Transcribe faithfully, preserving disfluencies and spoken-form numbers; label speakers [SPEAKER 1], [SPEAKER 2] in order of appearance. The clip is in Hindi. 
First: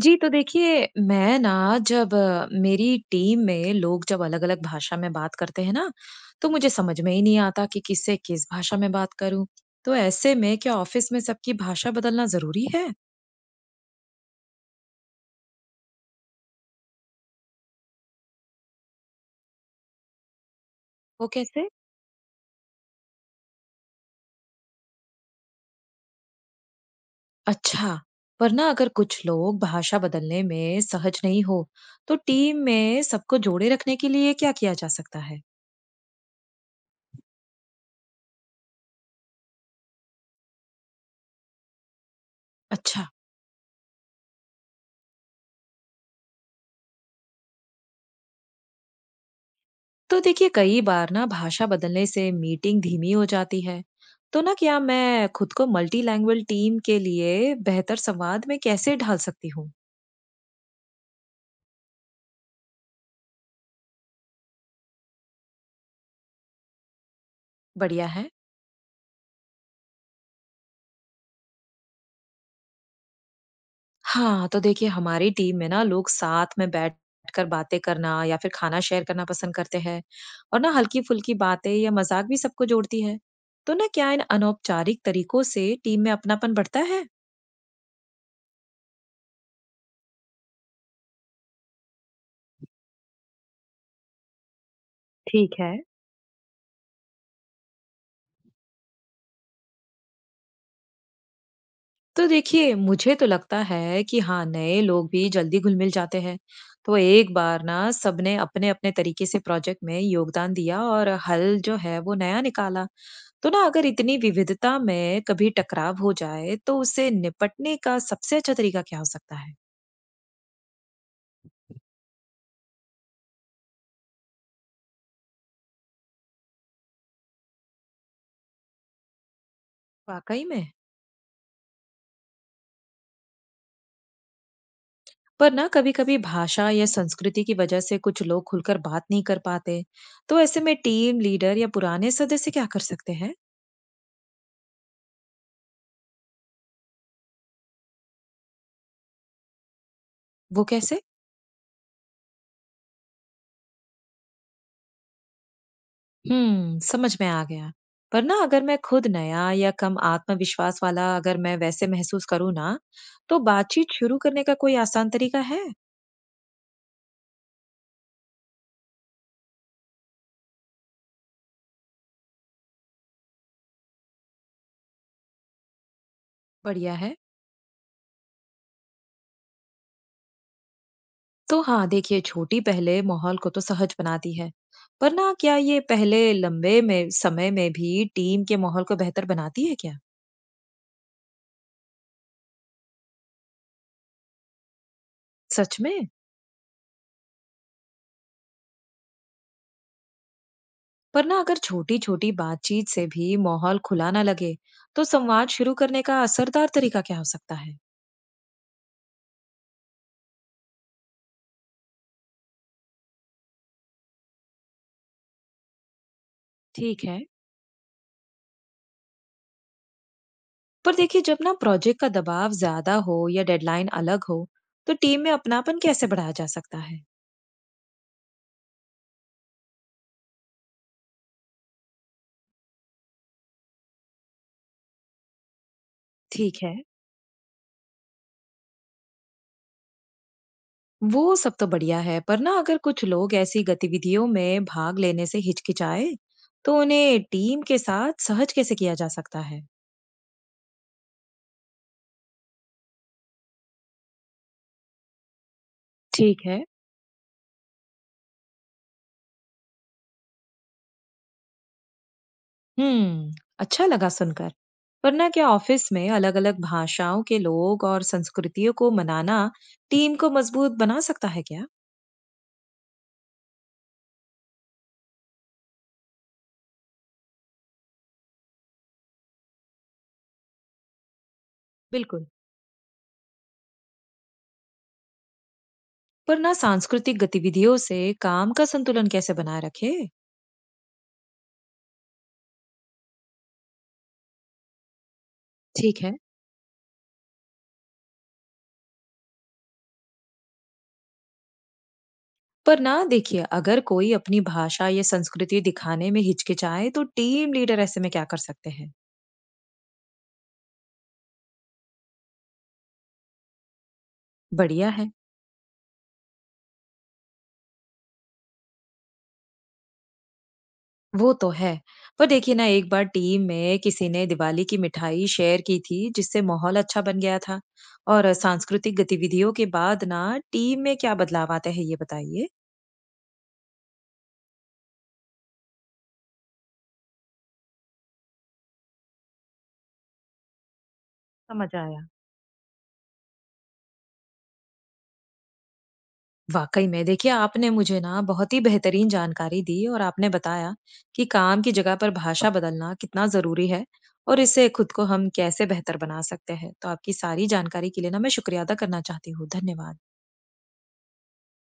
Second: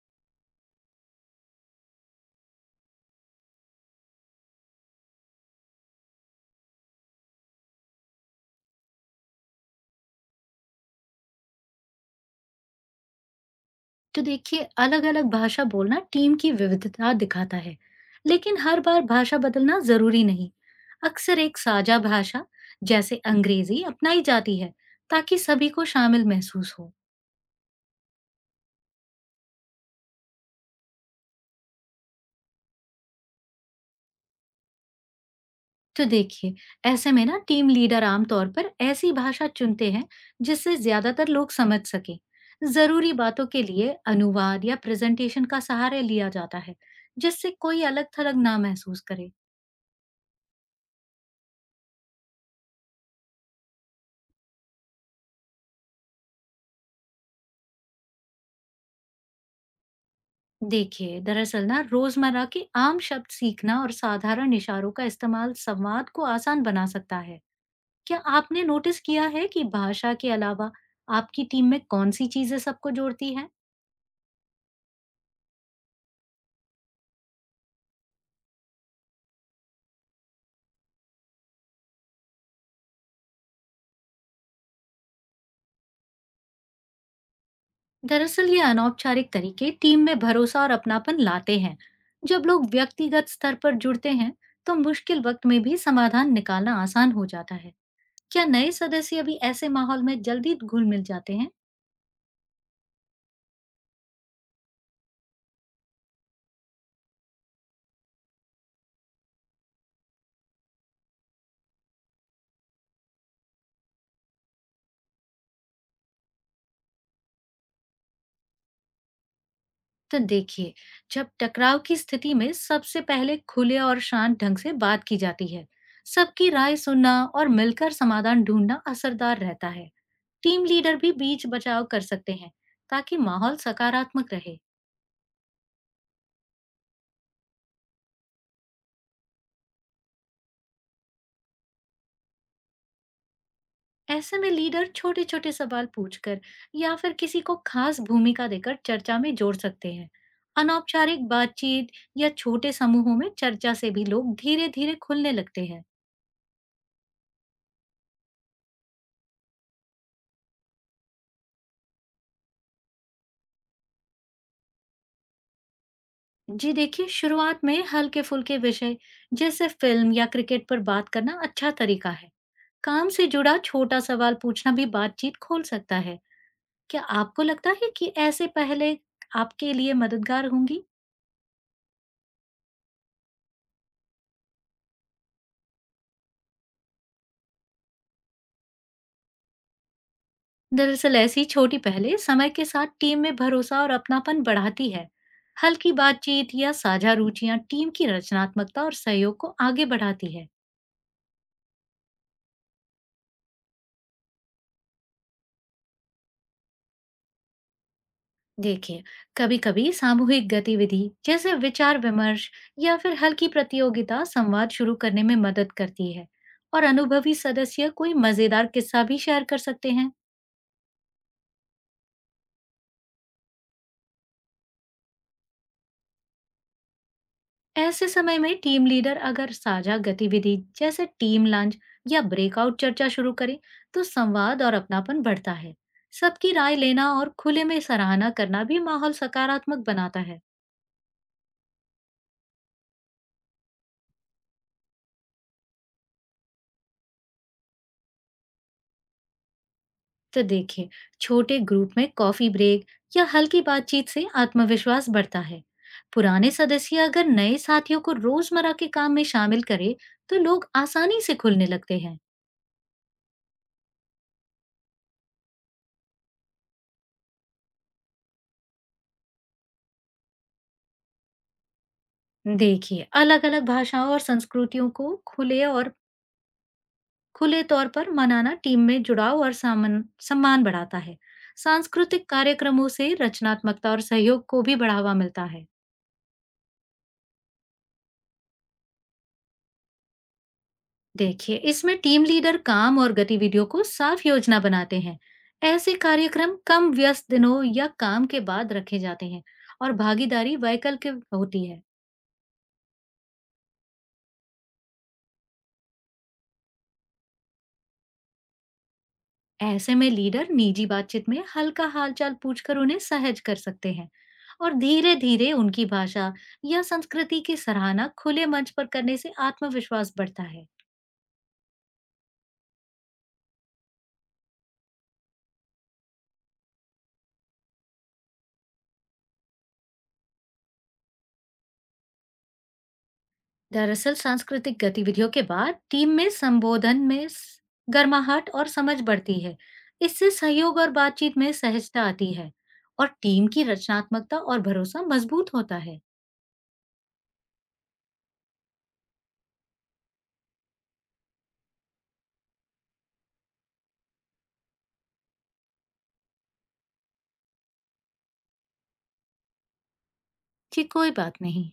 [SPEAKER 1] जी, तो देखिए, मैं ना जब अ, मेरी टीम में लोग जब अलग-अलग भाषा में बात करते हैं ना, तो मुझे समझ में ही नहीं आता कि किससे किस भाषा में बात करूँ। तो ऐसे में क्या ऑफ़िस में सबकी भाषा बदलना ज़रूरी है?
[SPEAKER 2] तो देखिए अलग-अलग भाषा बोलना टीम की विविधता दिखाता है। लेकिन हर बार भाषा बदलना जरूरी नहीं।
[SPEAKER 1] वो
[SPEAKER 2] अक्सर एक
[SPEAKER 1] कैसे?
[SPEAKER 2] साझा भाषा जैसे अंग्रेजी अपनाई जाती है, ताकि सभी को शामिल महसूस हो।
[SPEAKER 1] अच्छा, पर ना अगर कुछ लोग भाषा बदलने में सहज नहीं हो, तो टीम में सबको जोड़े रखने के लिए क्या किया जा सकता है?
[SPEAKER 2] तो देखिए, ऐसे में ना टीम लीडर आमतौर पर ऐसी भाषा चुनते हैं जिससे ज्यादातर लोग समझ सकें।
[SPEAKER 1] अच्छा।
[SPEAKER 2] जरूरी बातों के लिए अनुवाद या प्रेजेंटेशन का सहारा लिया जाता है, जिससे कोई अलग थलग ना महसूस करे।
[SPEAKER 1] तो देखिए कई बार ना भाषा बदलने से मीटिंग धीमी हो जाती है। तो ना क्या मैं खुद को मल्टी लैंग्वेज टीम के लिए बेहतर संवाद में कैसे ढाल सकती हूँ?
[SPEAKER 2] देखिए दरअसल ना रोजमर्रा के आम शब्द सीखना और साधारण इशारों का इस्तेमाल संवाद को आसान बना सकता है।
[SPEAKER 1] बढ़िया
[SPEAKER 2] क्या
[SPEAKER 1] है।
[SPEAKER 2] आपने नोटिस किया है कि भाषा के अलावा आपकी टीम में कौन सी चीजें सबको जोड़ती हैं?
[SPEAKER 1] हाँ, तो देखिए हमारी टीम में ना लोग साथ में बैठ कर बातें करना या फिर खाना शेयर करना पसंद करते हैं। और ना हल्की फुल्की बातें या मजाक भी सबको जोड़ती है। तो ना क्या इन अनौपचारिक तरीकों से टीम में अपनापन बढ़ता है?
[SPEAKER 2] दरअसल ये अनौपचारिक तरीके टीम में भरोसा और अपनापन लाते हैं। जब लोग व्यक्तिगत स्तर पर जुड़ते हैं, तो मुश्किल वक्त
[SPEAKER 1] ठीक
[SPEAKER 2] में
[SPEAKER 1] है।
[SPEAKER 2] भी समाधान निकालना आसान हो जाता है। क्या नए सदस्य भी ऐसे माहौल में जल्दी घुल मिल जाते हैं?
[SPEAKER 1] तो देखिए मुझे तो लगता है कि हाँ, नए लोग भी जल्दी घुल मिल जाते हैं। तो एक बार ना सबने अपने अपने तरीके से प्रोजेक्ट में योगदान दिया और हल जो है वो नया निकाला। तो ना अगर इतनी विविधता में कभी टकराव हो जाए तो उससे निपटने का सबसे अच्छा तरीका क्या हो सकता है?
[SPEAKER 2] तो देखिए, जब टकराव की स्थिति में सबसे पहले खुले और शांत ढंग से बात की जाती है, सबकी राय सुनना और मिलकर समाधान ढूंढना असरदार रहता है।
[SPEAKER 1] वाकई
[SPEAKER 2] टीम
[SPEAKER 1] में।
[SPEAKER 2] लीडर भी बीच बचाव कर सकते हैं, ताकि माहौल सकारात्मक रहे।
[SPEAKER 1] पर ना कभी कभी भाषा या संस्कृति की वजह से कुछ लोग खुलकर बात नहीं कर पाते, तो ऐसे में टीम लीडर या पुराने सदस्य क्या कर सकते हैं?
[SPEAKER 2] ऐसे में लीडर छोटे छोटे सवाल पूछकर या फिर किसी को खास भूमिका देकर चर्चा में जोड़ सकते हैं।
[SPEAKER 1] वो कैसे?
[SPEAKER 2] अनौपचारिक बातचीत या छोटे समूहों में चर्चा से भी लोग धीरे धीरे खुलने लगते हैं।
[SPEAKER 1] हुँ, समझ में आ गया। पर ना अगर मैं खुद नया या कम आत्मविश्वास वाला अगर मैं वैसे महसूस करूँ ना, तो बातचीत शुरू करने का कोई आसान तरीका है?
[SPEAKER 2] जी देखिए, शुरुआत में हल्के-फुल्के विषय जैसे फिल्म या क्रिकेट पर बात करना अच्छा तरीका है। काम से जुड़ा छोटा सवाल पूछना भी बातचीत खोल सकता है।
[SPEAKER 1] बढ़िया
[SPEAKER 2] क्या
[SPEAKER 1] है।
[SPEAKER 2] आपको लगता है कि ऐसे पहले आपके लिए मददगार होंगी?
[SPEAKER 1] तो हाँ, देखिए छोटी पहले माहौल को तो सहज बनाती है। पर ना क्या ये पहले लंबे में समय में भी टीम के माहौल को बेहतर बनाती है क्या?
[SPEAKER 2] दरअसल ऐसी छोटी पहले समय के साथ टीम में भरोसा और अपनापन बढ़ाती है।
[SPEAKER 1] सच
[SPEAKER 2] हल्की
[SPEAKER 1] में?
[SPEAKER 2] बातचीत या साझा रुचियां टीम की रचनात्मकता और सहयोग को आगे बढ़ाती है।
[SPEAKER 1] पर ना अगर छोटी-छोटी बातचीत से भी माहौल खुला ना लगे, तो संवाद शुरू करने का असरदार तरीका क्या हो सकता है?
[SPEAKER 2] देखिए, कभी कभी सामूहिक गतिविधि जैसे विचार विमर्श या फिर हल्की प्रतियोगिता संवाद शुरू करने में मदद करती है। और
[SPEAKER 1] ठीक है।
[SPEAKER 2] अनुभवी सदस्य कोई मजेदार किस्सा भी शेयर कर सकते हैं।
[SPEAKER 1] पर देखिए जब ना प्रोजेक्ट का दबाव ज्यादा हो या डेडलाइन अलग हो तो टीम में अपनापन कैसे बढ़ाया जा सकता है?
[SPEAKER 2] ऐसे समय में टीम लीडर अगर साझा गतिविधि जैसे टीम लंच या ब्रेकआउट चर्चा शुरू करें, तो संवाद और अपनापन बढ़ता है। सबकी
[SPEAKER 1] ठीक है।
[SPEAKER 2] राय लेना और खुले में सराहना करना भी माहौल सकारात्मक बनाता है।
[SPEAKER 1] वो सब तो बढ़िया है, पर ना अगर कुछ लोग ऐसी गतिविधियों में भाग लेने से हिचकिचाए तो उन्हें टीम के साथ सहज कैसे किया जा सकता है?
[SPEAKER 2] तो देखिए, छोटे ग्रुप में कॉफी ब्रेक या हल्की बातचीत से आत्मविश्वास बढ़ता है।
[SPEAKER 1] ठीक
[SPEAKER 2] पुराने
[SPEAKER 1] है।
[SPEAKER 2] सदस्य अगर नए साथियों को रोजमर्रा के काम में शामिल करे, तो लोग आसानी से खुलने लगते हैं।
[SPEAKER 1] हम्म, अच्छा लगा सुनकर। पर ना क्या ऑफिस में अलग अलग भाषाओं के लोग और संस्कृतियों को मनाना टीम को मजबूत बना सकता है क्या?
[SPEAKER 2] देखिए अलग अलग भाषाओं और संस्कृतियों को खुले और खुले तौर पर मनाना टीम में जुड़ाव और सामन, सम्मान बढ़ाता है।
[SPEAKER 1] बिल्कुल।
[SPEAKER 2] सांस्कृतिक कार्यक्रमों से रचनात्मकता और सहयोग को भी बढ़ावा मिलता है।
[SPEAKER 1] पर ना सांस्कृतिक गतिविधियों से काम का संतुलन कैसे बनाए रखे?
[SPEAKER 2] देखिए इसमें टीम लीडर काम और गतिविधियों को साफ योजना बनाते हैं। ऐसे
[SPEAKER 1] ठीक है।
[SPEAKER 2] कार्यक्रम कम व्यस्त दिनों या काम के बाद रखे जाते हैं, और भागीदारी वैकल्पिक होती है।
[SPEAKER 1] पर ना देखिए अगर कोई अपनी भाषा या संस्कृति दिखाने में हिचकिचाए तो टीम लीडर ऐसे में क्या कर सकते हैं?
[SPEAKER 2] ऐसे में लीडर निजी बातचीत में हल्का हालचाल पूछकर उन्हें सहज कर सकते हैं। और
[SPEAKER 1] बढ़िया है।
[SPEAKER 2] धीरे धीरे उनकी भाषा या संस्कृति की सराहना खुले मंच पर करने से आत्मविश्वास बढ़ता है।
[SPEAKER 1] वो तो है। पर देखिए ना एक बार टीम में किसी ने दिवाली की मिठाई शेयर की थी जिससे माहौल अच्छा बन गया था। और सांस्कृतिक गतिविधियों के बाद ना टीम में क्या बदलाव आते हैं ये बताइए।
[SPEAKER 2] दरअसल सांस्कृतिक गतिविधियों के बाद टीम में संबोधन में स- गर्माहट और समझ बढ़ती है। इससे सहयोग और बातचीत में
[SPEAKER 1] समझ
[SPEAKER 2] सहजता
[SPEAKER 1] आया।
[SPEAKER 2] आती है। और टीम की रचनात्मकता और भरोसा मजबूत होता है।
[SPEAKER 1] वाकई में, देखिए आपने मुझे ना बहुत ही बेहतरीन जानकारी दी और आपने बताया कि काम की जगह पर भाषा बदलना कितना जरूरी है और इससे खुद को हम कैसे बेहतर बना सकते हैं। तो आपकी सारी जानकारी के लिए ना मैं शुक्रिया अदा करना चाहती हूँ। धन्यवाद।
[SPEAKER 2] जी कोई बात नहीं।